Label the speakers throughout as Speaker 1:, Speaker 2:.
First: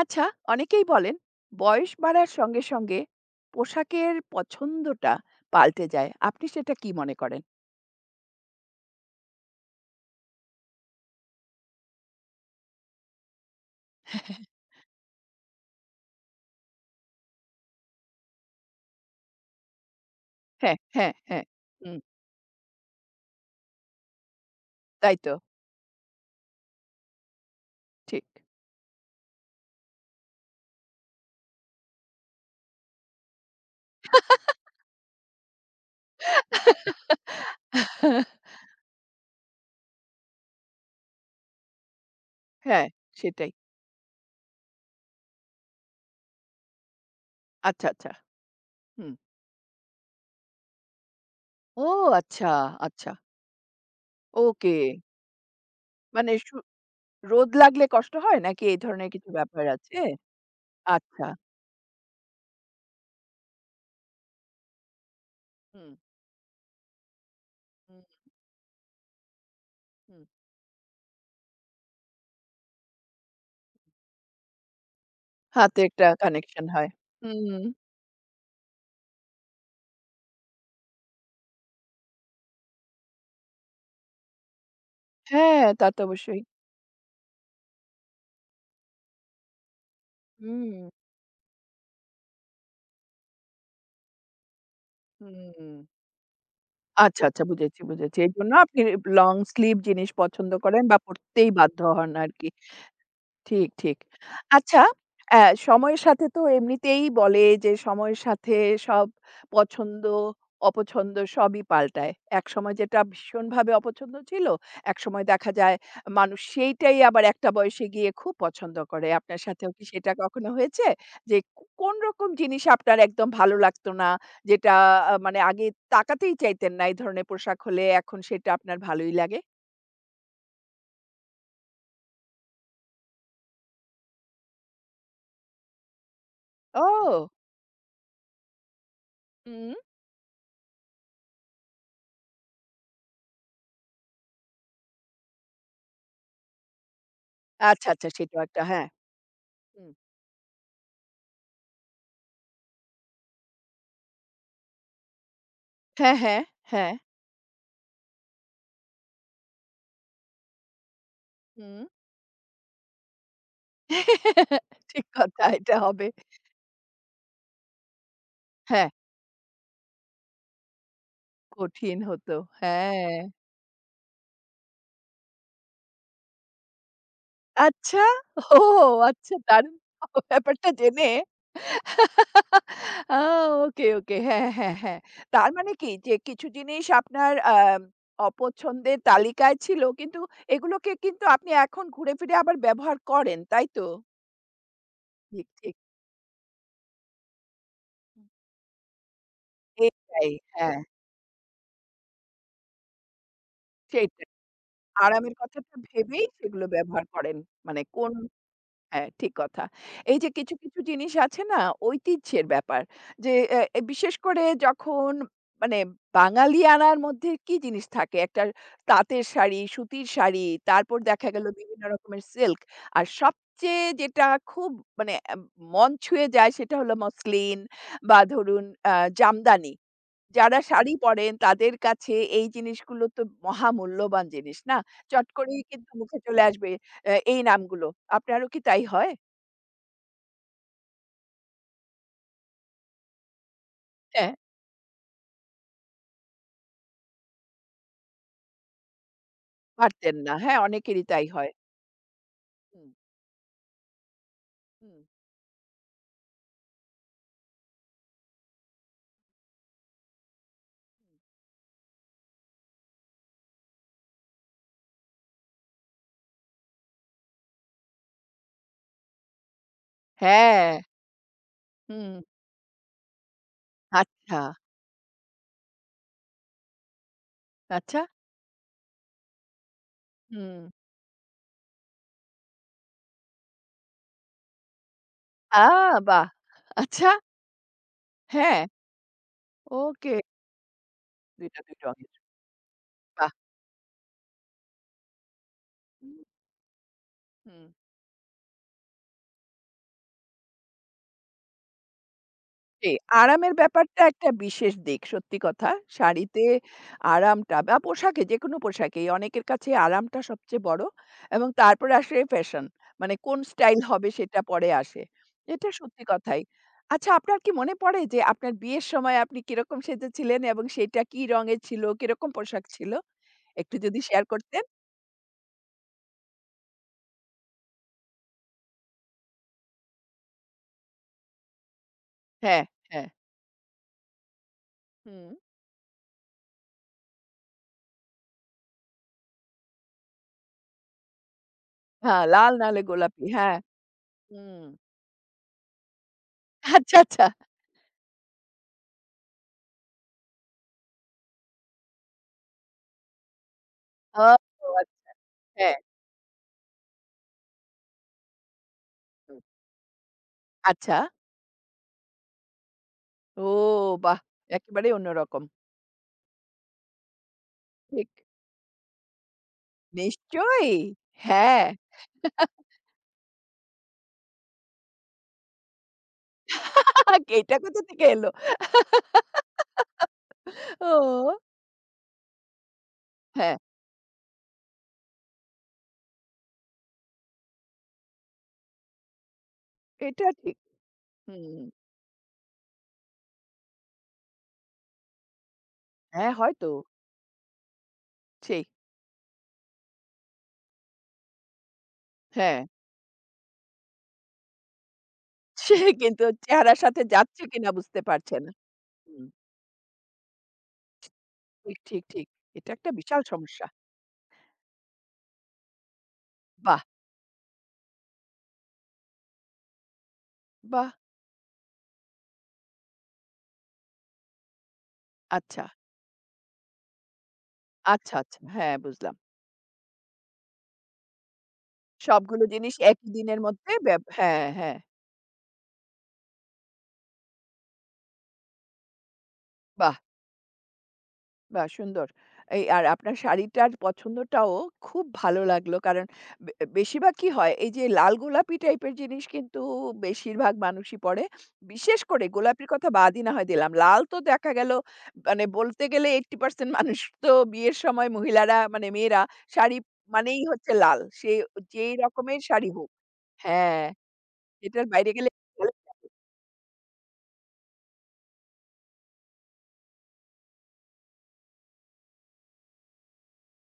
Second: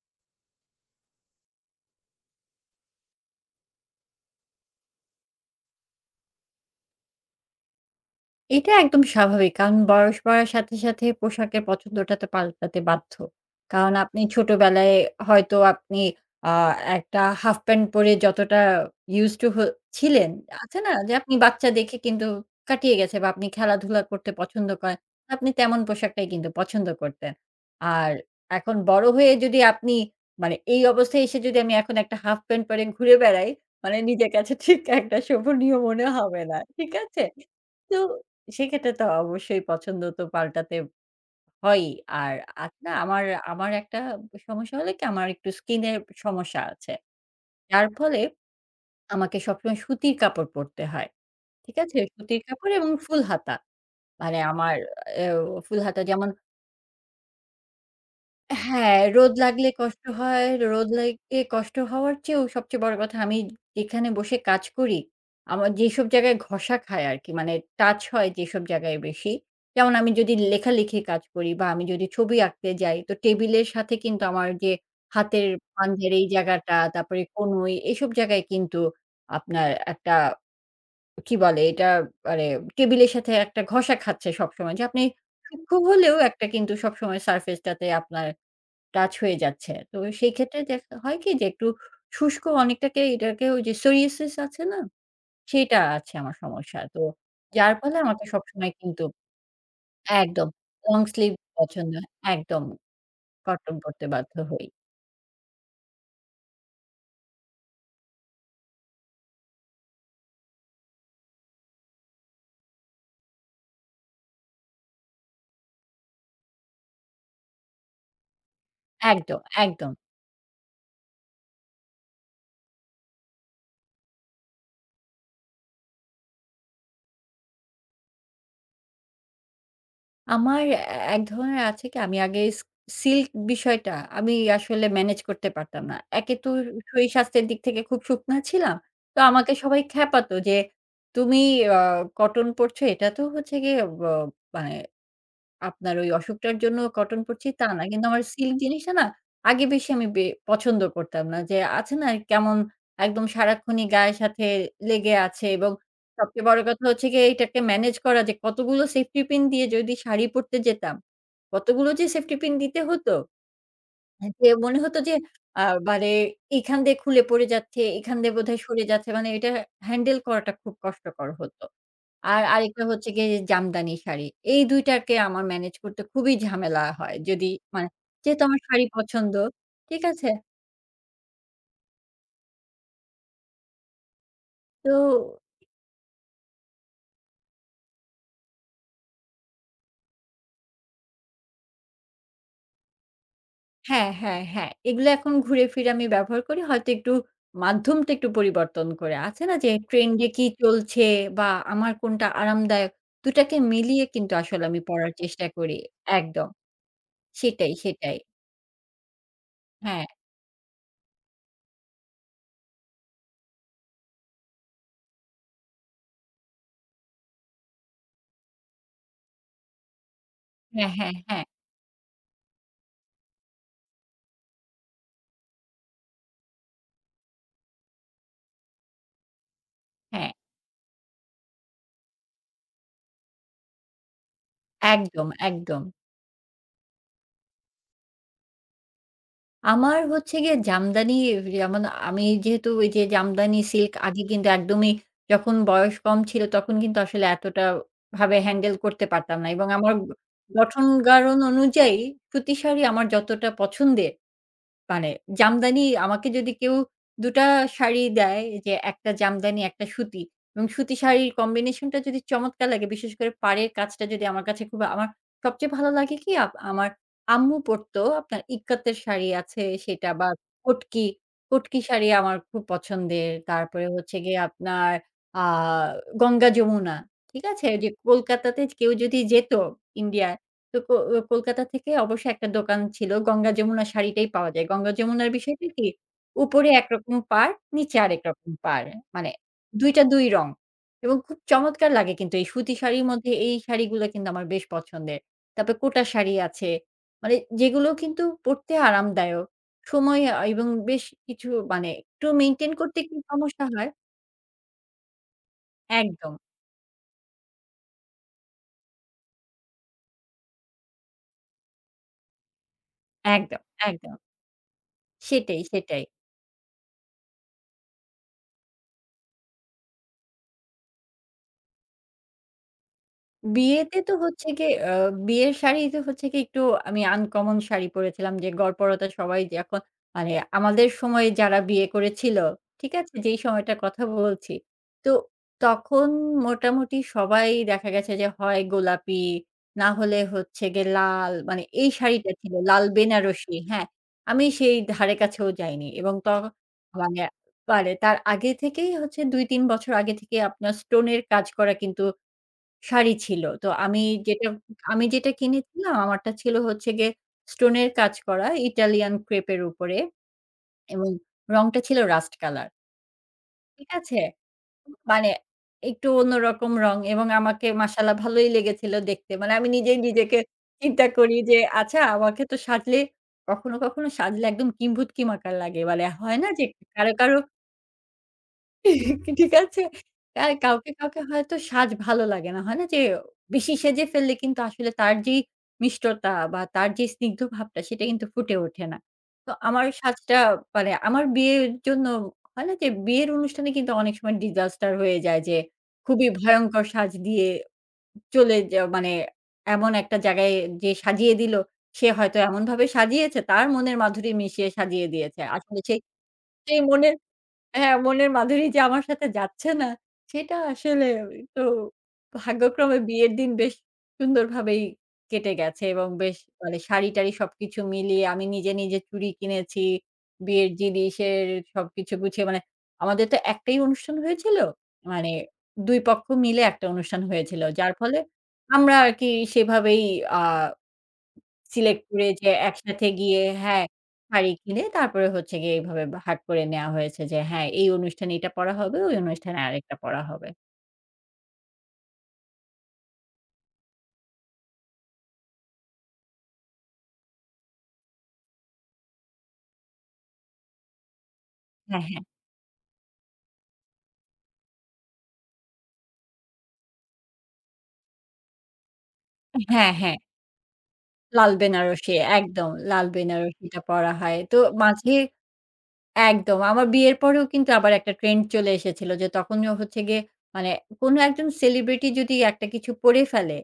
Speaker 1: আচ্ছা অনেকেই বলেন বয়স বাড়ার সঙ্গে সঙ্গে পোশাকের পছন্দটা পাল্টে যায়। আপনি সেটা কি মনে করেন?
Speaker 2: এটা একদম স্বাভাবিক। কারণ বয়স বাড়ার সাথে, সাথে পোশাকের পছন্দটা তো পাল্টাতে বাধ্য। কারণ আপনি ছোটবেলায় হয়তো আপনি আ একটা হাফ প্যান্ট পরে যতটা used to হ ছিলেন,
Speaker 1: হ্যাঁ,
Speaker 2: আছে না? যে
Speaker 1: হ্যাঁ,
Speaker 2: আপনি
Speaker 1: হ্যাঁ।
Speaker 2: বাচ্চা দেখে
Speaker 1: হুম,
Speaker 2: কিন্তু কাটিয়ে গেছে বা আপনি খেলাধুলা করতে পছন্দ করেন।
Speaker 1: তাই তো।
Speaker 2: আপনি তেমন পোশাকটাই কিন্তু পছন্দ করতেন। আর
Speaker 1: ঠিক।
Speaker 2: এখন বড় হয়ে যদি আপনি মানে এই অবস্থায় এসে যদি আমি এখন একটা হাফ প্যান্ট পরে ঘুরে বেড়াই, মানে নিজের কাছে ঠিক একটা শোভনীয় মনে হবে না। ঠিক আছে? তো সেক্ষেত্রে তো অবশ্যই পছন্দ তো পাল্টাতে হয়ই। আর আজ
Speaker 1: হ্যাঁ,
Speaker 2: না আমার,
Speaker 1: সেটাই।
Speaker 2: আমার একটা সমস্যা হলো কি আমার একটু স্কিনের সমস্যা আছে।
Speaker 1: আচ্ছা,
Speaker 2: যার
Speaker 1: আচ্ছা।
Speaker 2: ফলে
Speaker 1: হুম।
Speaker 2: আমাকে সবসময় সুতির কাপড় পরতে হয়। ঠিক
Speaker 1: ও
Speaker 2: আছে? সুতির
Speaker 1: আচ্ছা,
Speaker 2: কাপড় এবং
Speaker 1: আচ্ছা।
Speaker 2: ফুল হাতা। মানে
Speaker 1: ওকে।
Speaker 2: আমার এও ফুল হাতা যেমন
Speaker 1: মানে রোদ লাগলে কষ্ট হয় নাকি এই
Speaker 2: হ্যাঁ,
Speaker 1: ধরনের কিছু
Speaker 2: রোদ
Speaker 1: ব্যাপার
Speaker 2: লাগলে
Speaker 1: আছে?
Speaker 2: কষ্ট হয়। রোদ
Speaker 1: আচ্ছা।
Speaker 2: লেগে কষ্ট হওয়ার চেয়েও সবচেয়ে বড় কথা আমি যেখানে বসে কাজ করি, আমার
Speaker 1: হুম,
Speaker 2: যেসব জায়গায় ঘষা খায় আরকি মানে টাচ
Speaker 1: হুম,
Speaker 2: হয় যেসব জায়গায় বেশি। যেমন আমি
Speaker 1: হুম।
Speaker 2: যদি লেখালেখির কাজ করি বা আমি যদি ছবি আঁকতে যাই তো টেবিলের সাথে কিন্তু আমার যে হাতের
Speaker 1: হাতে একটা
Speaker 2: পাঞ্জার এই
Speaker 1: কানেকশন
Speaker 2: জায়গাটা,
Speaker 1: হয়।
Speaker 2: তারপরে
Speaker 1: হুম।
Speaker 2: কনুই এসব জায়গায় কিন্তু আপনার একটা কি বলে এটা মানে টেবিলের সাথে একটা ঘষা খাচ্ছে সবসময়। যে আপনি
Speaker 1: হ্যাঁ,
Speaker 2: সূক্ষ্ম
Speaker 1: তা তো
Speaker 2: হলেও
Speaker 1: অবশ্যই।
Speaker 2: একটা কিন্তু সবসময় সারফেস টাতে আপনার টাচ হয়ে যাচ্ছে। তো সেই ক্ষেত্রে
Speaker 1: হুম,
Speaker 2: দেখা হয় কি যে একটু শুষ্ক অনেকটাকে এটাকে ওই যে সোরিয়াসিস আছে না?
Speaker 1: হুম।
Speaker 2: সেটা আছে আমার সমস্যা। তো
Speaker 1: আচ্ছা, আচ্ছা
Speaker 2: যার
Speaker 1: বুঝেছি,
Speaker 2: ফলে
Speaker 1: বুঝেছি।
Speaker 2: আমাকে
Speaker 1: এজন্য
Speaker 2: সবসময়
Speaker 1: আপনি
Speaker 2: কিন্তু
Speaker 1: লং স্লিভ জিনিস
Speaker 2: একদম
Speaker 1: পছন্দ করেন বা
Speaker 2: লং স্লিভ
Speaker 1: পড়তেই বাধ্য
Speaker 2: পছন্দ
Speaker 1: হন আরকি।
Speaker 2: একদম
Speaker 1: ঠিক,
Speaker 2: কটন
Speaker 1: ঠিক।
Speaker 2: পড়তে বাধ্য হই।
Speaker 1: আচ্ছা, অ্যা সময়ের সাথে তো এমনিতেই বলে যে সময়ের সাথে সব পছন্দ, অপছন্দ সবই পাল্টায়। একসময় যেটা ভীষণভাবে অপছন্দ ছিল, একসময় দেখা যায় মানুষ সেইটাই আবার একটা বয়সে গিয়ে খুব পছন্দ করে।
Speaker 2: একদম,
Speaker 1: আপনার সাথেও কি
Speaker 2: একদম।
Speaker 1: সেটা কখনো হয়েছে? যে কোন রকম জিনিস আপনার একদম ভালো লাগতো না, যেটা মানে আগে তাকাতেই চাইতেন না এই ধরনের পোশাক হলে এখন সেটা আপনার ভালোই লাগে?
Speaker 2: আমার এক ধরনের আছে কি আমি আগে সিল্ক বিষয়টা আমি আসলে ম্যানেজ করতে পারতাম না। একে তো
Speaker 1: ও!
Speaker 2: শরীর
Speaker 1: হুম।
Speaker 2: স্বাস্থ্যের দিক থেকে খুব শুকনা ছিলাম। তো আমাকে
Speaker 1: হুম।
Speaker 2: সবাই খ্যাপাতো যে, "তুমি আ কটন পড়ছো এটা তো হচ্ছে গিয়ে মানে আপনার ওই অসুখটার জন্য কটন পড়ছি তা না।
Speaker 1: আচ্ছা,
Speaker 2: কিন্তু
Speaker 1: আচ্ছা
Speaker 2: আমার
Speaker 1: সেটাও
Speaker 2: সিল্ক
Speaker 1: একটা হ্যাঁ।
Speaker 2: জিনিসটা না আগে বেশি
Speaker 1: হুম।
Speaker 2: আমি পছন্দ করতাম না। যে আছে না কেমন একদম সারাক্ষণই গায়ের সাথে লেগে আছে এবং
Speaker 1: হ্যাঁ, হ্যাঁ,
Speaker 2: সবচেয়ে বড় কথা
Speaker 1: হ্যাঁ।
Speaker 2: হচ্ছে গিয়ে এটাকে ম্যানেজ করা যে কতগুলো সেফটি পিন দিয়ে যদি শাড়ি পরতে যেতাম,
Speaker 1: হুম।
Speaker 2: কতগুলো যে সেফটি পিন দিতে হতো। হ্যাঁ, যে মনে হতো
Speaker 1: ঠিক
Speaker 2: যে
Speaker 1: কথা
Speaker 2: আ
Speaker 1: এটা
Speaker 2: মানে
Speaker 1: হবে।
Speaker 2: এখান দিয়ে খুলে পড়ে যাচ্ছে, এখান দিয়ে বোধহয় সরে
Speaker 1: হ্যাঁ,
Speaker 2: যাচ্ছে। মানে এটা হ্যান্ডেল করাটা খুব কষ্টকর হতো।
Speaker 1: কঠিন হতো।
Speaker 2: আর আরেকটা হচ্ছে
Speaker 1: হ্যাঁ।
Speaker 2: গিয়ে জামদানি শাড়ি। এই ২ টাকে আমার ম্যানেজ করতে খুবই ঝামেলা হয়। যদি মানে
Speaker 1: আচ্ছা।
Speaker 2: যেহেতু
Speaker 1: ও
Speaker 2: আমার শাড়ি পছন্দ,
Speaker 1: আচ্ছা দারুণ
Speaker 2: ঠিক
Speaker 1: তো
Speaker 2: আছে?
Speaker 1: ব্যাপারটা জেনে আ ওকে, ওকে। হ্যাঁ, হ্যাঁ,
Speaker 2: তো
Speaker 1: হ্যাঁ। তার মানে কি যে কিছু জিনিস আপনার অপছন্দের তালিকায় ছিল কিন্তু এগুলোকে কিন্তু আপনি এখন ঘুরে ফিরে আবার ব্যবহার করেন, তাই তো?
Speaker 2: হ্যাঁ, হ্যাঁ, হ্যাঁ। এগুলো এখন
Speaker 1: ঠিক,
Speaker 2: ঘুরে
Speaker 1: ঠিক।
Speaker 2: ফিরে আমি ব্যবহার করি। হয়তো একটু মাধ্যমটা একটু পরিবর্তন করে। আছে না যে ট্রেন্ডে
Speaker 1: এটাই।
Speaker 2: কি
Speaker 1: হ্যাঁ,
Speaker 2: চলছে বা আমার কোনটা আরামদায়ক, ২ টাকে মিলিয়ে
Speaker 1: সেটাই।
Speaker 2: কিন্তু আসলে আমি পড়ার
Speaker 1: আরামের
Speaker 2: চেষ্টা
Speaker 1: কথাটা
Speaker 2: করি।
Speaker 1: ভেবেই
Speaker 2: একদম।
Speaker 1: সেগুলো ব্যবহার করেন।
Speaker 2: সেটাই,
Speaker 1: মানে কোন
Speaker 2: সেটাই।
Speaker 1: হ্যাঁ, ঠিক কথা।
Speaker 2: হ্যাঁ,
Speaker 1: এই যে কিছু, কিছু জিনিস আছে না ঐতিহ্যের ব্যাপার। যে এ এ বিশেষ করে যখন মানে বাঙালিয়ানার মধ্যে কি জিনিস থাকে? একটা তাঁতের শাড়ি, সুতির শাড়ি,
Speaker 2: হ্যাঁ,
Speaker 1: তারপর
Speaker 2: হ্যাঁ,
Speaker 1: দেখা
Speaker 2: হ্যাঁ,
Speaker 1: গেল বিভিন্ন রকমের সিল্ক। আর সবচেয়ে যেটা খুব মানে মন ছুঁয়ে যায় সেটা হলো মসলিন বা ধরুন আ জামদানি।
Speaker 2: হ্যাঁ।
Speaker 1: যারা শাড়ি পরেন তাদের কাছে এই জিনিসগুলো তো মহামূল্যবান জিনিস না? চট
Speaker 2: একদম,
Speaker 1: করেই
Speaker 2: একদম।
Speaker 1: কিন্তু মুখে চলে আসবে এই নামগুলো। আপনারও কি তাই হয়?
Speaker 2: আমার হচ্ছে গিয়ে জামদানি যেমন আমি যেহেতু ওই যে জামদানি সিল্ক আগে
Speaker 1: হ্যাঁ।
Speaker 2: কিন্তু একদমই যখন বয়স কম ছিল তখন কিন্তু আসলে এতটা ভাবে হ্যান্ডেল করতে পারতাম না এবং আমার
Speaker 1: পারতেন না। হ্যাঁ,
Speaker 2: গঠন
Speaker 1: অনেকেরই তাই
Speaker 2: গাড়ন
Speaker 1: হয়।
Speaker 2: অনুযায়ী সুতি শাড়ি
Speaker 1: হুম,
Speaker 2: আমার যতটা পছন্দের
Speaker 1: হুম, হুম।
Speaker 2: মানে জামদানি আমাকে যদি কেউ ২ টা শাড়ি দেয় যে একটা জামদানি, একটা সুতি এবং সুতি শাড়ির কম্বিনেশনটা যদি চমৎকার লাগে, বিশেষ করে পাড়ের কাজটা যদি আমার কাছে খুব আমার সবচেয়ে ভালো লাগে কি আমার আম্মু পরতো আপনার ইক্কাতের শাড়ি আছে সেটা বা
Speaker 1: হ্যাঁ,
Speaker 2: কটকি, কটকি শাড়ি
Speaker 1: হুম।
Speaker 2: আমার খুব পছন্দের। তারপরে হচ্ছে গিয়ে
Speaker 1: আচ্ছা,
Speaker 2: আপনার আ গঙ্গা যমুনা, ঠিক আছে? যে
Speaker 1: আচ্ছা।
Speaker 2: কলকাতাতে কেউ যদি যেত ইন্ডিয়া
Speaker 1: হুম।
Speaker 2: তো কো ও কলকাতা থেকে অবশ্য একটা দোকান ছিল। গঙ্গা যমুনা শাড়িটাই পাওয়া যায়। গঙ্গা যমুনার বিষয়টা
Speaker 1: আ
Speaker 2: কি?
Speaker 1: বাহ!
Speaker 2: উপরে
Speaker 1: আচ্ছা,
Speaker 2: একরকম পাড়, নিচে আরেক রকম
Speaker 1: হ্যাঁ।
Speaker 2: পাড়। মানে ২ টা
Speaker 1: ওকে।
Speaker 2: ২ রং এবং খুব
Speaker 1: ২ টা ২
Speaker 2: চমৎকার লাগে
Speaker 1: রঙের।
Speaker 2: কিন্তু এই সুতি শাড়ির মধ্যে
Speaker 1: বাহ!
Speaker 2: এই শাড়িগুলা কিন্তু আমার বেশ পছন্দের। তারপরে কোটা
Speaker 1: হুম,
Speaker 2: শাড়ি আছে। মানে
Speaker 1: হুম।
Speaker 2: যেগুলো কিন্তু পড়তে আরামদায়ক। সময় এবং বেশ কিছু মানে একটু মেইনটেইন
Speaker 1: জি,
Speaker 2: করতে একটু
Speaker 1: আরামের
Speaker 2: সমস্যা হয়।
Speaker 1: ব্যাপারটা একটা বিশেষ দিক। সত্যি কথা।
Speaker 2: একদম,
Speaker 1: শাড়িতে আরামটা বা পোশাকে, যেকোনো পোশাকেই অনেকের কাছে আরামটা সবচেয়ে বড় এবং তারপরে আসে ফ্যাশন। মানে কোন
Speaker 2: একদম,
Speaker 1: স্টাইল হুম। হবে
Speaker 2: একদম।
Speaker 1: সেটা পরে আসে।
Speaker 2: সেটাই,
Speaker 1: এটা
Speaker 2: সেটাই।
Speaker 1: সত্যি কথাই। আচ্ছা আপনার কি মনে পড়ে যে আপনার বিয়ের সময় আপনি কিরকম সেজেছিলেন এবং সেটা কি রঙের ছিল, কিরকম পোশাক ছিল? একটু
Speaker 2: বিয়েতে
Speaker 1: যদি
Speaker 2: তো
Speaker 1: শেয়ার
Speaker 2: হচ্ছে
Speaker 1: করতেন?
Speaker 2: গিয়ে বিয়ের শাড়িতে হচ্ছে গিয়ে একটু আমি আনকমন শাড়ি পরেছিলাম যে গড়পড়তা সবাই যখন মানে আমাদের সময়ে যারা বিয়ে করেছিল,
Speaker 1: হ্যাঁ,
Speaker 2: ঠিক
Speaker 1: হ্যাঁ।
Speaker 2: আছে? যেই সময়টার কথা বলছি। তো
Speaker 1: হুম।
Speaker 2: তখন মোটামুটি সবাই দেখা গেছে যে হয় গোলাপি, না হলে হচ্ছে গিয়ে লাল মানে এই
Speaker 1: হ্যাঁ,
Speaker 2: শাড়িটা
Speaker 1: লাল
Speaker 2: ছিল
Speaker 1: নাহলে
Speaker 2: লাল
Speaker 1: গোলাপি।
Speaker 2: বেনারসি,
Speaker 1: হ্যাঁ।
Speaker 2: হ্যাঁ? আমি
Speaker 1: হুম।
Speaker 2: সেই ধারে কাছেও যাইনি এবং
Speaker 1: আচ্ছা,
Speaker 2: মানে
Speaker 1: আচ্ছা।
Speaker 2: মানে তার আগে থেকেই হচ্ছে ২-৩ বছর আগে থেকে আপনার স্টোনের কাজ করা কিন্তু শাড়ি ছিল। তো আমি
Speaker 1: ও
Speaker 2: যেটা আমি
Speaker 1: আচ্ছা।
Speaker 2: যেটা
Speaker 1: হ্যাঁ।
Speaker 2: কিনেছিলাম আমারটা ছিল হচ্ছে গিয়ে স্টোনের কাজ করা ইটালিয়ান
Speaker 1: হুম।
Speaker 2: ক্রেপ এর উপরে
Speaker 1: আচ্ছা।
Speaker 2: এবং রংটা ছিল রাস্ট কালার।
Speaker 1: ও
Speaker 2: ঠিক আছে?
Speaker 1: বাহ! একেবারেই
Speaker 2: মানে
Speaker 1: অন্যরকম।
Speaker 2: একটু অন্যরকম রং এবং আমাকে
Speaker 1: ঠিক।
Speaker 2: মাশাআল্লাহ ভালোই লেগেছিল দেখতে। মানে আমি নিজেই নিজেকে
Speaker 1: নিশ্চয়ই।
Speaker 2: চিন্তা করি যে
Speaker 1: হ্যাঁ।
Speaker 2: আচ্ছা আমাকে তো সাজলে কখনো, কখনো সাজলে একদম কিম্ভূত কিমাকার লাগে। মানে হয় না যে কারো, কারো
Speaker 1: এটা কোথা থেকে এলো?
Speaker 2: ঠিক আছে? আর কাউকে, কাউকে
Speaker 1: ও
Speaker 2: হয়তো সাজ ভালো লাগে না। হয় না যে
Speaker 1: হ্যাঁ,
Speaker 2: বেশি সেজে ফেললে কিন্তু আসলে তার যেই মিষ্টতা বা তার যে স্নিগ্ধ ভাবটা সেটা কিন্তু ফুটে ওঠে না। তো আমার
Speaker 1: এটা
Speaker 2: সাজটা
Speaker 1: ঠিক।
Speaker 2: মানে আমার
Speaker 1: হুম।
Speaker 2: বিয়ের জন্য হয় না যে বিয়ের অনুষ্ঠানে কিন্তু অনেক সময় disaster হয়ে যায় যে খুবই
Speaker 1: হ্যাঁ, হয়তো।
Speaker 2: ভয়ঙ্কর সাজ দিয়ে চলে
Speaker 1: সেই।
Speaker 2: যা মানে এমন একটা জায়গায় যে সাজিয়ে দিল সে হয়তো
Speaker 1: হ্যাঁ।
Speaker 2: এমনভাবে সাজিয়েছে তার মনের মাধুরী মিশিয়ে সাজিয়ে দিয়েছে।
Speaker 1: সে
Speaker 2: আসলে সেই
Speaker 1: কিন্তু চেহারার
Speaker 2: সেই
Speaker 1: সাথে
Speaker 2: মনের
Speaker 1: যাচ্ছে কিনা
Speaker 2: হ্যাঁ,
Speaker 1: বুঝতে
Speaker 2: মনের
Speaker 1: পারছে না।
Speaker 2: মাধুরী যে আমার
Speaker 1: হুম।
Speaker 2: সাথে যাচ্ছে না, সেটা আসলে তো
Speaker 1: ঠিক, ঠিক, ঠিক। এটা একটা
Speaker 2: ভাগ্যক্রমে
Speaker 1: বিশাল
Speaker 2: বিয়ের দিন
Speaker 1: সমস্যা।
Speaker 2: বেশ সুন্দরভাবেই কেটে গেছে এবং বেশ মানে
Speaker 1: বাহ!
Speaker 2: শাড়ি-টাড়ি সবকিছু মিলিয়ে আমি নিজে, নিজে চুড়ি কিনেছি, বিয়ের
Speaker 1: বাহ!
Speaker 2: জিনিসের সবকিছু গুছিয়ে মানে আমাদের তো একটাই অনুষ্ঠান হয়েছিল। মানে
Speaker 1: আচ্ছা,
Speaker 2: ২ পক্ষ মিলে একটা অনুষ্ঠান হয়েছিল। যার
Speaker 1: আচ্ছা,
Speaker 2: ফলে
Speaker 1: আচ্ছা। হ্যাঁ,
Speaker 2: আমরা
Speaker 1: বুঝলাম।
Speaker 2: আরকি সেভাবেই আ সিলেক্ট করে
Speaker 1: সবগুলো
Speaker 2: যে
Speaker 1: জিনিস
Speaker 2: একসাথে
Speaker 1: একই দিনের
Speaker 2: গিয়ে
Speaker 1: মধ্যে
Speaker 2: হ্যাঁ,
Speaker 1: হ্যাঁ,
Speaker 2: শাড়ি
Speaker 1: হ্যাঁ।
Speaker 2: কিনে তারপরে হচ্ছে গিয়ে এইভাবে বা ভাগ করে নেয়া হয়েছে যে হ্যাঁ, এই অনুষ্ঠানে এটা পড়া হবে, ওই অনুষ্ঠানে আরেকটা
Speaker 1: বাহ!
Speaker 2: পড়া হবে।
Speaker 1: বাহ! সুন্দর। এই আর আপনার শাড়িটার পছন্দটাও খুব ভালো লাগলো। কারণ বে বেশিরভাগ কি হয়? এই যে লাল গোলাপি টাইপের জিনিস কিন্তু বেশিরভাগ মানুষই পড়ে। বিশেষ
Speaker 2: হ্যাঁ, হ্যাঁ।
Speaker 1: করে গোলাপির কথা বাদই না হয় দিলাম। লাল তো দেখা গেল মানে বলতে গেলে 80% মানুষ তো বিয়ের সময় মহিলারা মানে মেয়েরা শাড়ি
Speaker 2: হ্যাঁ, হ্যাঁ।
Speaker 1: মানেই হচ্ছে লাল। সে
Speaker 2: লাল
Speaker 1: যেই
Speaker 2: বেনারসি
Speaker 1: রকমের শাড়ি
Speaker 2: একদম।
Speaker 1: হোক।
Speaker 2: লাল বেনারসিটা
Speaker 1: হ্যাঁ,
Speaker 2: পরা হয়। তো
Speaker 1: এটার বাইরে
Speaker 2: মাঝে
Speaker 1: গেলে
Speaker 2: একদম। আমার বিয়ের পরেও কিন্তু আবার একটা ট্রেন্ড চলে এসেছিল যে তখনও হচ্ছে গিয়ে মানে কোনো একজন সেলিব্রিটি যদি একটা কিছু পরে ফেলে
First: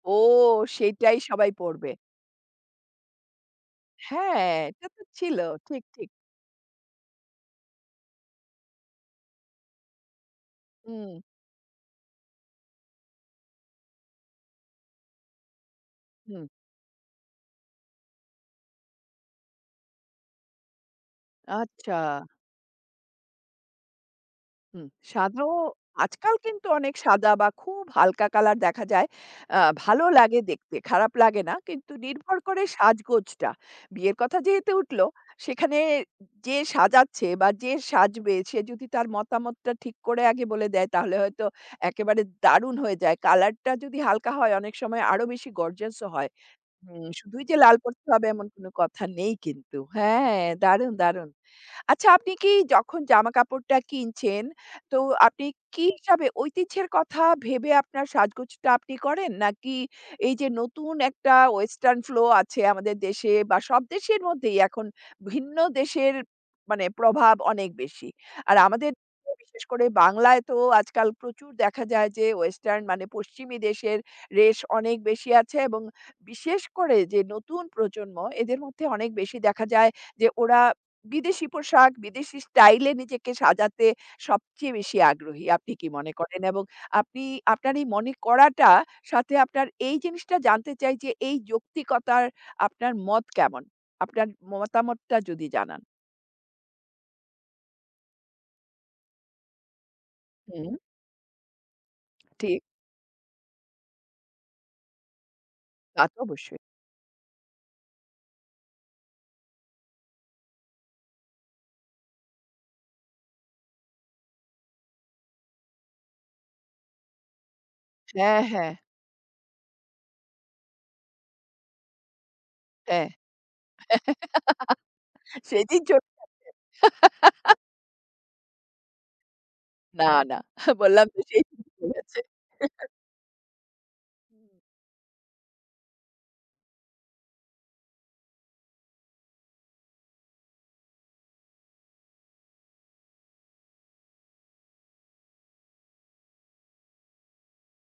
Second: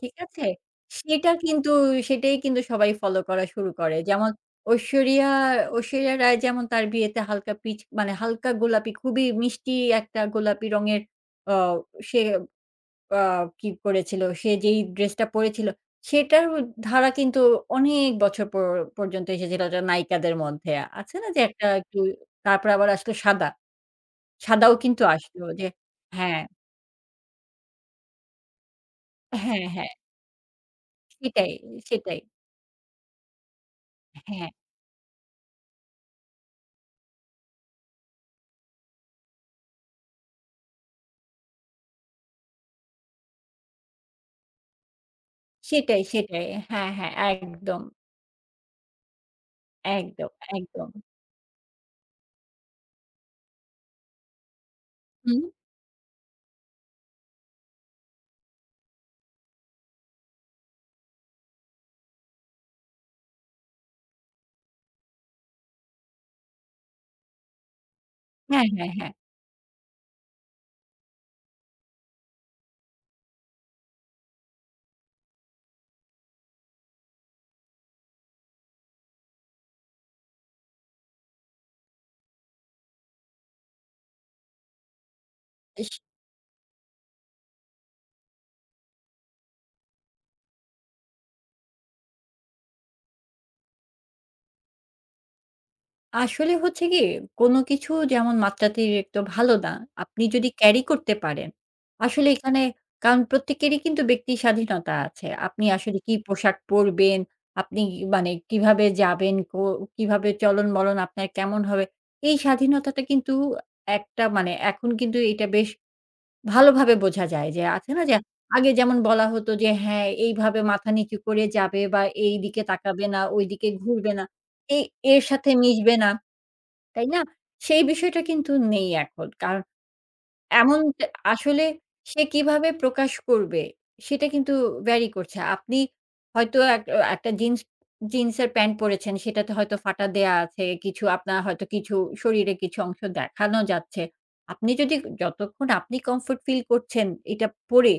Speaker 2: ঠিক
Speaker 1: ও
Speaker 2: আছে?
Speaker 1: সেইটাই
Speaker 2: সেটা
Speaker 1: সবাই
Speaker 2: কিন্তু
Speaker 1: পড়বে।
Speaker 2: সেটাই কিন্তু সবাই ফলো করা শুরু করে। যেমন
Speaker 1: হ্যাঁ, এটা তো
Speaker 2: ঐশ্বরিয়া,
Speaker 1: ছিল। ঠিক, ঠিক।
Speaker 2: ঐশ্বরিয়া রায় যেমন তার বিয়েতে হালকা পিচ মানে হালকা গোলাপি খুবই মিষ্টি একটা গোলাপি রঙের
Speaker 1: হুম,
Speaker 2: অ সে আ কি করেছিল, সে যেই ড্রেসটা পরেছিল সেটার
Speaker 1: হুম।
Speaker 2: ধারা কিন্তু অনেক বছর পর্যন্ত এসেছিল এটা নায়িকাদের মধ্যে। আছে না যে একটা
Speaker 1: আচ্ছা।
Speaker 2: একটু তারপরে আবার আসলো সাদা। সাদাও
Speaker 1: হুম,
Speaker 2: কিন্তু আসলো
Speaker 1: সাদাও
Speaker 2: যে
Speaker 1: আজকাল
Speaker 2: হ্যাঁ,
Speaker 1: কিন্তু অনেক সাদা বা খুব হালকা কালার দেখা যায়। আ
Speaker 2: হ্যাঁ, হ্যাঁ
Speaker 1: ভালো লাগে দেখতে, খারাপ লাগে
Speaker 2: সেটাই,
Speaker 1: না। কিন্তু
Speaker 2: সেটাই।
Speaker 1: নির্ভর করে সাজগোজটা। বিয়ের কথা
Speaker 2: হ্যাঁ।
Speaker 1: যেহেতু উঠল, সেখানে যে সাজাচ্ছে বা যে সাজবে সে যদি তার মতামতটা ঠিক করে আগে বলে দেয়, তাহলে হয়তো একেবারে দারুণ হয়ে যায়। কালারটা যদি হালকা হয়, অনেক সময় আরো বেশি
Speaker 2: সেটাই,
Speaker 1: গর্জাসও হয়।
Speaker 2: সেটাই। হ্যাঁ,
Speaker 1: হুম,
Speaker 2: হ্যাঁ,
Speaker 1: শুধুই যে লাল
Speaker 2: একদম,
Speaker 1: পড়তে হবে এমন কোনো কথা নেই কিন্তু।
Speaker 2: একদম,
Speaker 1: হ্যাঁ,
Speaker 2: একদম।
Speaker 1: দারুণ, দারুণ। আচ্ছা আপনি কি যখন জামাকাপড়টা কিনছেন, তো
Speaker 2: হুম।
Speaker 1: আপনি কি হিসাবে ঐতিহ্যের কথা ভেবে আপনার সাজগোজটা আপনি করেন? নাকি এই যে নতুন একটা ওয়েস্টার্ন ফ্লো আছে আমাদের দেশে বা সব দেশের মধ্যেই এখন ভিন্ন দেশের মানে প্রভাব অনেক বেশি। আর
Speaker 2: হ্যাঁ, হ্যাঁ,
Speaker 1: আমাদের
Speaker 2: হ্যাঁ।
Speaker 1: দেশে বিশেষ করে বাংলায় তো আজকাল প্রচুর দেখা যায় যে ওয়েস্টার্ন মানে পশ্চিমী দেশের রেশ অনেক বেশি আছে এবং বিশেষ করে যে নতুন প্রজন্ম এদের মধ্যে অনেক বেশি দেখা যায় যে ওরা বিদেশি পোশাক, বিদেশি স্টাইলে নিজেকে সাজাতে সবচেয়ে বেশি আগ্রহী। আপনি কি
Speaker 2: ইস
Speaker 1: মনে করেন? এবং আপনি আপনার এই মনে করাটা সাথে আপনার এই জিনিসটা জানতে চাই যে এই যৌক্তিকতার আপনার মত কেমন? আপনার মতামতটা যদি জানান।
Speaker 2: আসলে হচ্ছে কি কোন কিছু যেমন মাত্রাতিরিক্ত ভালো না। আপনি যদি
Speaker 1: হুম,
Speaker 2: ক্যারি করতে পারেন, আসলে এখানে
Speaker 1: ঠিক।
Speaker 2: কারণ প্রত্যেকেরই কিন্তু ব্যক্তি স্বাধীনতা আছে। আপনি আসলে
Speaker 1: তা
Speaker 2: কি
Speaker 1: তো
Speaker 2: পোশাক
Speaker 1: অবশ্যই।
Speaker 2: পরবেন, আপনি মানে কিভাবে যাবেন, কিভাবে চলন-বলন আপনার কেমন হবে। এই স্বাধীনতাটা কিন্তু একটা মানে এখন কিন্তু এটা বেশ ভালোভাবে বোঝা যায় যে আছে না যে
Speaker 1: হ্যাঁ,
Speaker 2: আগে
Speaker 1: হ্যাঁ,
Speaker 2: যেমন বলা হতো যে হ্যাঁ এইভাবে মাথা নিচু করে যাবে বা এইদিকে তাকাবে
Speaker 1: হ্যাঁ।
Speaker 2: না, ওইদিকে ঘুরবে না, এই এর সাথে
Speaker 1: সেদিন জ
Speaker 2: মিশবে না, তাই না? সেই বিষয়টা কিন্তু নেই এখন। কারণ
Speaker 1: না, না।
Speaker 2: এমন তে
Speaker 1: বললাম তো সেই
Speaker 2: আসলে
Speaker 1: আছে।
Speaker 2: সে কিভাবে প্রকাশ করবে সেটা
Speaker 1: হুম।
Speaker 2: কিন্তু ভ্যারি করছে। আপনি হয়তো একটা জিন্সের প্যান্ট পরেছেন, সেটাতে হয়তো ফাটা দেয়া আছে, কিছু আপনার হয়তো কিছু শরীরে কিছু অংশ দেখানো যাচ্ছে। আপনি যদি যতক্ষণ আপনি কমফোর্ট ফিল করছেন এটা পরে,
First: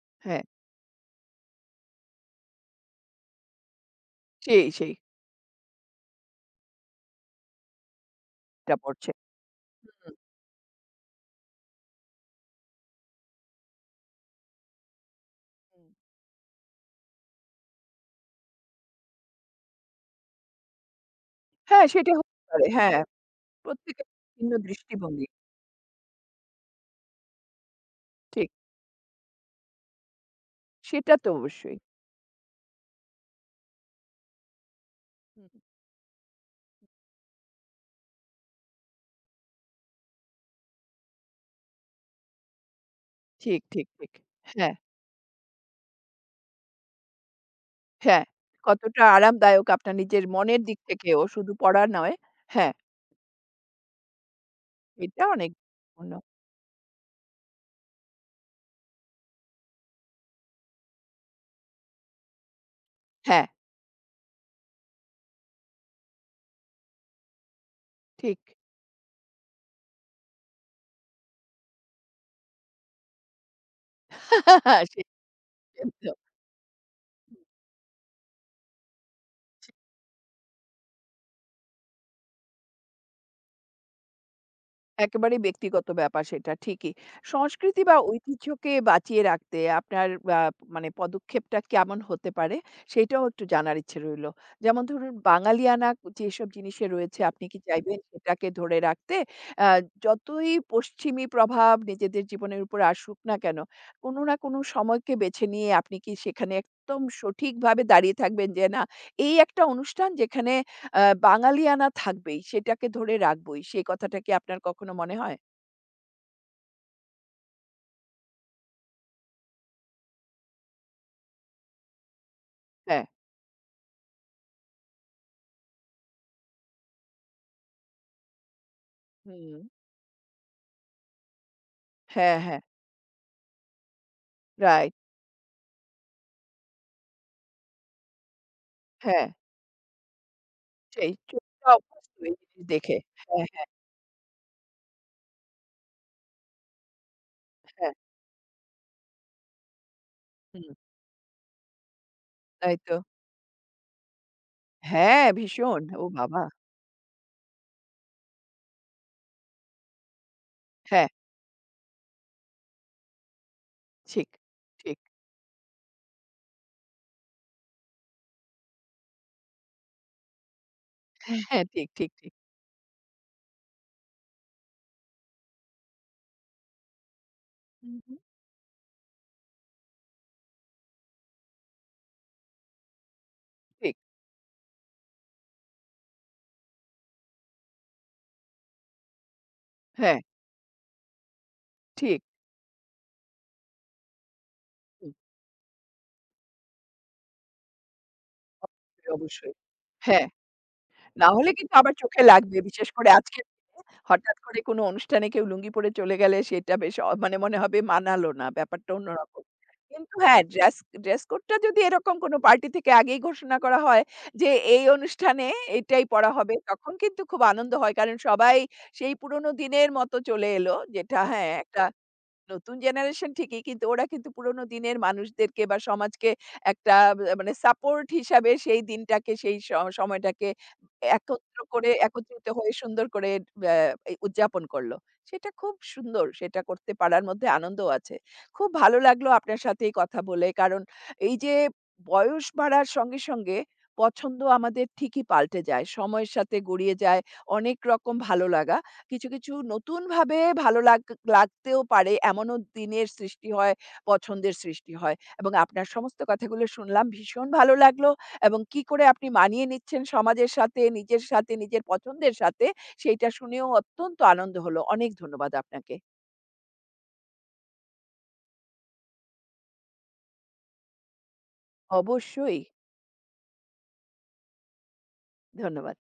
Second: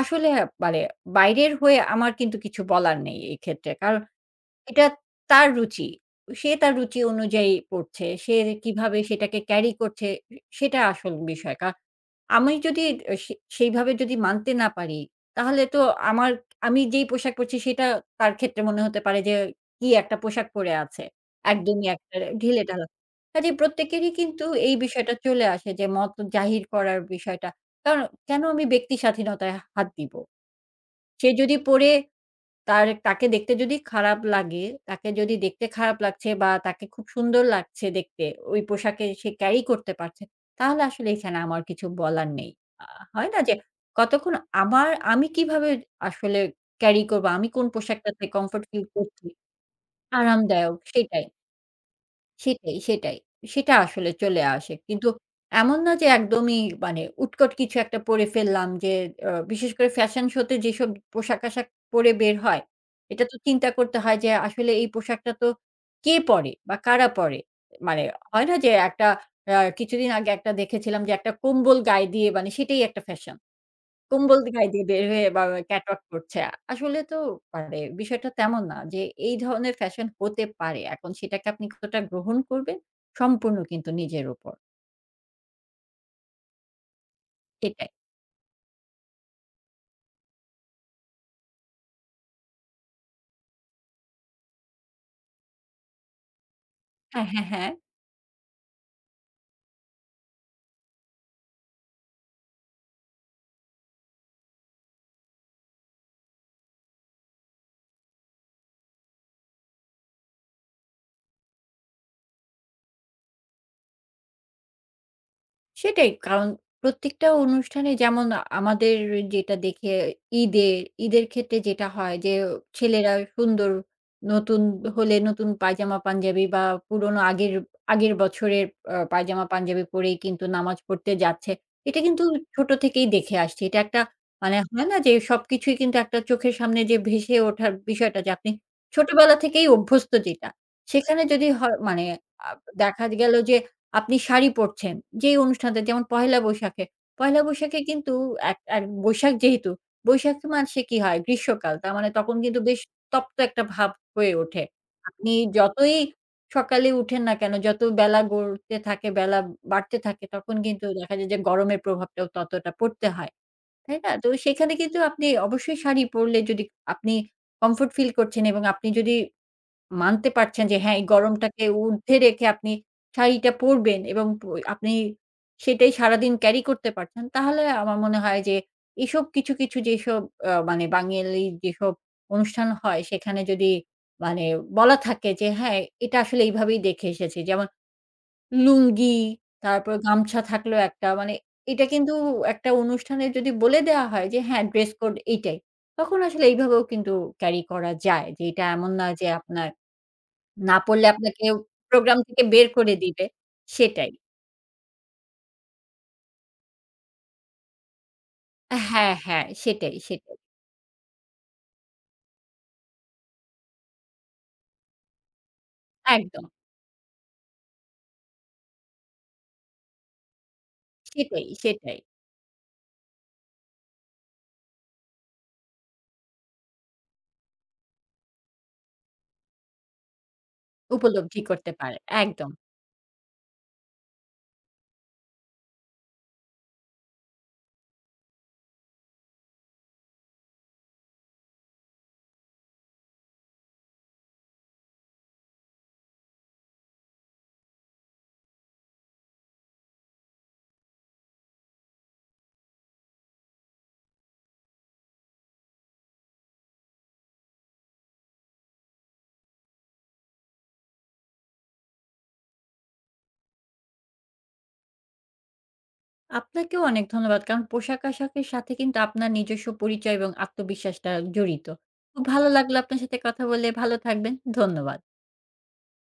Speaker 2: আসলে
Speaker 1: হ্যাঁ,
Speaker 2: মানে বাইরের হয়ে আমার কিন্তু কিছু বলার নেই এক্ষেত্রে। কারণ
Speaker 1: সেই,
Speaker 2: এটা
Speaker 1: সেই।
Speaker 2: তার রুচি। সে তার রুচি অনুযায়ী পড়ছে। সে
Speaker 1: টা
Speaker 2: কিভাবে
Speaker 1: পড়ছে।
Speaker 2: সেটাকে ক্যারি করছে
Speaker 1: হুম,
Speaker 2: সেটা আসল বিষয়। আমি যদি এ সে সেইভাবে যদি মানতে না পারি, তাহলে তো
Speaker 1: হুম।
Speaker 2: আমার আমি যেই পোশাক পরছি সেটা তার ক্ষেত্রে মনে হতে পারে যে কি একটা পোশাক পরে আছে।
Speaker 1: হ্যাঁ,
Speaker 2: একদমই
Speaker 1: সেটা
Speaker 2: একটা
Speaker 1: হতে পারে।
Speaker 2: ঢিলেঢালা।
Speaker 1: হ্যাঁ,
Speaker 2: কাজেই
Speaker 1: প্রত্যেকের
Speaker 2: প্রত্যেকেরই কিন্তু
Speaker 1: ভিন্ন
Speaker 2: এই বিষয়টা
Speaker 1: দৃষ্টিভঙ্গি।
Speaker 2: চলে আসে যে মত জাহির করার বিষয়টা। কারণ কেন
Speaker 1: ঠিক।
Speaker 2: আমি ব্যক্তি স্বাধীনতায় হাত দিব?
Speaker 1: সেটা
Speaker 2: সে
Speaker 1: তো
Speaker 2: যদি
Speaker 1: অবশ্যই।
Speaker 2: পড়ে তাকে দেখতে যদি খারাপ লাগে, তাকে যদি
Speaker 1: হুম, হুম।
Speaker 2: দেখতে খারাপ লাগছে বা তাকে খুব সুন্দর লাগছে দেখতে, ওই পোশাকে সে ক্যারি করতে পারছে, তাহলে আসলে এখানে আমার কিছু বলার নেই। আ হয় না যে
Speaker 1: ঠিক, ঠিক, ঠিক।
Speaker 2: কতক্ষণ
Speaker 1: হ্যাঁ,
Speaker 2: আমি কিভাবে আসলে ক্যারি করব, আমি কোন
Speaker 1: হ্যাঁ।
Speaker 2: পোশাকটাতে কমফোর্ট ফিল
Speaker 1: কতটা
Speaker 2: করছি,
Speaker 1: আরামদায়ক আপনার নিজের মনের
Speaker 2: আরামদায়ক
Speaker 1: দিক থেকেও
Speaker 2: সেটাই।
Speaker 1: শুধু পড়া নয়। হ্যাঁ,
Speaker 2: সেটাই, সেটাই। সেটা আসলে চলে আসে। কিন্তু
Speaker 1: এটা অনেক
Speaker 2: এমন না যে
Speaker 1: গুরুত্বপূর্ণ।
Speaker 2: একদমই মানে উৎকট কিছু একটা পরে ফেললাম যে বিশেষ করে ফ্যাশন শো তে যেসব পোশাক-আশাক পরে বের হয়, এটা তো
Speaker 1: হ্যাঁ,
Speaker 2: চিন্তা করতে হয় যে আসলে এই পোশাকটা তো কে পরে বা কারা পরে? মানে
Speaker 1: ঠিক।
Speaker 2: হয় না যে একটা কিছুদিন আগে একটা দেখেছিলাম যে একটা কম্বল গায়ে দিয়ে মানে সেটাই একটা ফ্যাশন। কম্বল দি গায়ে দিয়ে বের হয়ে বা
Speaker 1: সেটাই
Speaker 2: ক্যাটওয়াক
Speaker 1: তো।
Speaker 2: করছে। আসলে তো মানে বিষয়টা তেমন না যে এই ধরনের ফ্যাশন হতে পারে। এখন সেটাকে আপনি কতটা গ্রহণ করবেন সম্পূর্ণ কিন্তু নিজের উপর।
Speaker 1: একেবারেই ব্যক্তিগত ব্যাপার সেটা ঠিকই। সংস্কৃতি
Speaker 2: এটাই।
Speaker 1: বা ঐতিহ্যকে বাঁচিয়ে রাখতে আপনার আ মানে পদক্ষেপটা কেমন হতে পারে? সেটাও একটু জানার ইচ্ছে রইল। যেমন ধরুন বাঙালিয়ানা যেসব জিনিসে রয়েছে
Speaker 2: হ্যাঁ,
Speaker 1: আপনি
Speaker 2: হ্যাঁ,
Speaker 1: কি
Speaker 2: হ্যাঁ।
Speaker 1: চাইবেন সেটাকে ধরে রাখতে আ যতই পশ্চিমী প্রভাব নিজেদের জীবনের উপর আসুক না কেন, কোনো না কোনো সময়কে বেছে নিয়ে আপনি কি সেখানে একদম সঠিকভাবে দাঁড়িয়ে থাকবেন যে না এই একটা অনুষ্ঠান যেখানে আ বাঙালিয়ানা থাকবেই। সেটাকে ধরে রাখবই। সেই কথাটা কি আপনার কখনো মনে হয়?
Speaker 2: সেটাই। কারণ প্রত্যেকটা অনুষ্ঠানে যেমন আমাদের যেটা দেখে ঈদের, ঈদের ক্ষেত্রে যেটা হয় যে
Speaker 1: হ্যাঁ।
Speaker 2: ছেলেরা সুন্দর নতুন হলে নতুন পায়জামা পাঞ্জাবি বা পুরনো আগের, আগের বছরের পায়জামা
Speaker 1: হুম।
Speaker 2: পাঞ্জাবি পরেই কিন্তু নামাজ পড়তে যাচ্ছে। এটা কিন্তু
Speaker 1: হ্যাঁ, হ্যাঁ।
Speaker 2: ছোট থেকেই দেখে আসছি। এটা একটা মানে হয়
Speaker 1: রাইট।
Speaker 2: না যে সবকিছুই কিন্তু একটা চোখের সামনে যে ভেসে ওঠার বিষয়টা যে আপনি
Speaker 1: হ্যাঁ।
Speaker 2: ছোটবেলা থেকেই অভ্যস্ত যেটা।
Speaker 1: সেই
Speaker 2: সেখানে যদি
Speaker 1: চোখটা
Speaker 2: হয় মানে
Speaker 1: অভ্যস্ত এই
Speaker 2: আ
Speaker 1: জিনিস দেখে।
Speaker 2: দেখা গেল
Speaker 1: হ্যাঁ,
Speaker 2: যে
Speaker 1: হ্যাঁ,
Speaker 2: আপনি শাড়ি পরছেন। যেই অনুষ্ঠানটা যেমন পহেলা বৈশাখে। পহেলা বৈশাখে
Speaker 1: হ্যাঁ।
Speaker 2: কিন্তু এক এক বৈশাখ যেহেতু, বৈশাখ
Speaker 1: হুম।
Speaker 2: মাসে কি হয়? গ্রীষ্মকাল। তার মানে তখন কিন্তু
Speaker 1: তাই
Speaker 2: বেশ
Speaker 1: তো।
Speaker 2: তপ্ত একটা ভাব হয়ে ওঠে।
Speaker 1: হ্যাঁ,
Speaker 2: আপনি
Speaker 1: ভীষণ।
Speaker 2: যতই
Speaker 1: ও বাবা!
Speaker 2: সকালে উঠেন না কেন, যত বেলা গড়তে থাকে, বেলা বাড়তে থাকে তখন কিন্তু
Speaker 1: হ্যাঁ,
Speaker 2: দেখা যায় যে গরমের প্রভাবটাও ততটা পড়তে হয়। তাই না? তো
Speaker 1: ঠিক,
Speaker 2: সেখানে কিন্তু
Speaker 1: ঠিক।
Speaker 2: আপনি অবশ্যই শাড়ি পরলে যদি আপনি কমফোর্ট ফিল করছেন এবং আপনি যদি মানতে পারছেন যে হ্যাঁ, এই
Speaker 1: হ্যাঁ,
Speaker 2: গরমটাকে
Speaker 1: ঠিক, ঠিক,
Speaker 2: ঊর্ধ্বে
Speaker 1: ঠিক।
Speaker 2: রেখে আপনি শাড়িটা পরবেন এবং আপনি সেটাই সারাদিন ক্যারি করতে পারছেন। তাহলে
Speaker 1: হুম,
Speaker 2: আমার মনে
Speaker 1: হুম।
Speaker 2: হয় যে এসব কিছু, কিছু যেসব মানে বাঙালির যেসব অনুষ্ঠান হয় সেখানে যদি
Speaker 1: ঠিক।
Speaker 2: মানে বলা থাকে যে হ্যাঁ, এটা আসলে এইভাবেই দেখে এসেছি। যেমন লুঙ্গি, তারপর
Speaker 1: হ্যাঁ,
Speaker 2: গামছা থাকলো একটা মানে এটা কিন্তু
Speaker 1: ঠিক।
Speaker 2: একটা অনুষ্ঠানে যদি বলে দেওয়া হয় যে হ্যাঁ, ড্রেস
Speaker 1: হুম।
Speaker 2: কোড এইটাই। তখন আসলে এইভাবেও কিন্তু ক্যারি করা যায়। যে এটা এমন না
Speaker 1: অবশ্যই,
Speaker 2: যে
Speaker 1: অবশ্যই।
Speaker 2: আপনার
Speaker 1: হ্যাঁ।
Speaker 2: না পড়লে
Speaker 1: না
Speaker 2: আপনাকে
Speaker 1: হলে কিন্তু আবার
Speaker 2: প্রোগ্রাম
Speaker 1: চোখে
Speaker 2: থেকে
Speaker 1: লাগবে।
Speaker 2: বের
Speaker 1: বিশেষ
Speaker 2: করে
Speaker 1: করে
Speaker 2: দিবে।
Speaker 1: আজকের দিনে
Speaker 2: সেটাই।
Speaker 1: হঠাৎ করে কোনো অনুষ্ঠানে কেউ লুঙ্গি পরে চলে গেলে সেটা বেশ মানে মনে হবে মানালো না। ব্যাপারটা
Speaker 2: হ্যাঁ,
Speaker 1: অন্যরকম।
Speaker 2: হ্যাঁ। সেটাই,
Speaker 1: কিন্তু
Speaker 2: সেটাই।
Speaker 1: হ্যাঁ, ড্রেস ড্রেস কোডটা যদি এরকম কোনো পার্টি থেকে আগেই ঘোষণা করা হয় যে, এই অনুষ্ঠানে এটাই পড়া
Speaker 2: একদম।
Speaker 1: হবে, তখন কিন্তু খুব আনন্দ হয়। কারণ সবাই সেই পুরোনো দিনের মতো চলে এলো যেটা
Speaker 2: সেটাই,
Speaker 1: হ্যাঁ, একটা
Speaker 2: সেটাই।
Speaker 1: নতুন জেনারেশন ঠিকই কিন্তু ওরা কিন্তু পুরোনো দিনের মানুষদেরকে বা সমাজকে একটা মানে সাপোর্ট হিসাবে সেই দিনটাকে সেই স সময়টাকে
Speaker 2: উপলব্ধি
Speaker 1: একত্র
Speaker 2: করতে
Speaker 1: করে
Speaker 2: পারে।
Speaker 1: একত্রিত
Speaker 2: একদম।
Speaker 1: হয়ে সুন্দর করে ব্যা এই উদযাপন করল। সেটা খুব সুন্দর। সেটা করতে পারার মধ্যে আনন্দও আছে। খুব ভালো লাগলো আপনার সাথে এই কথা বলে। কারণ এই যে বয়স বাড়ার সঙ্গে, সঙ্গে পছন্দ আমাদের ঠিকই পাল্টে যায়। সময়ের সাথে গড়িয়ে যায় অনেক রকম ভালো লাগা। কিছু, কিছু নতুনভাবে ভালো লাগ লাগতেও পারে এমনও দিনের সৃষ্টি হয়, পছন্দের সৃষ্টি হয়। এবং আপনার সমস্ত কথাগুলো শুনলাম, ভীষণ ভালো লাগলো এবং কি করে আপনি মানিয়ে নিচ্ছেন সমাজের সাথে, নিজের সাথে, নিজের পছন্দের সাথে সেইটা শুনেও অত্যন্ত আনন্দ হলো। অনেক ধন্যবাদ আপনাকে।
Speaker 2: আপনাকেও অনেক ধন্যবাদ। কারণ পোশাক-আশাকের সাথে কিন্তু আপনার নিজস্ব পরিচয় এবং আত্মবিশ্বাসটা জড়িত। খুব ভালো
Speaker 1: অবশ্যই।
Speaker 2: লাগলো আপনার সাথে কথা বলে। ভালো থাকবেন। ধন্যবাদ।
Speaker 1: ধন্যবাদ।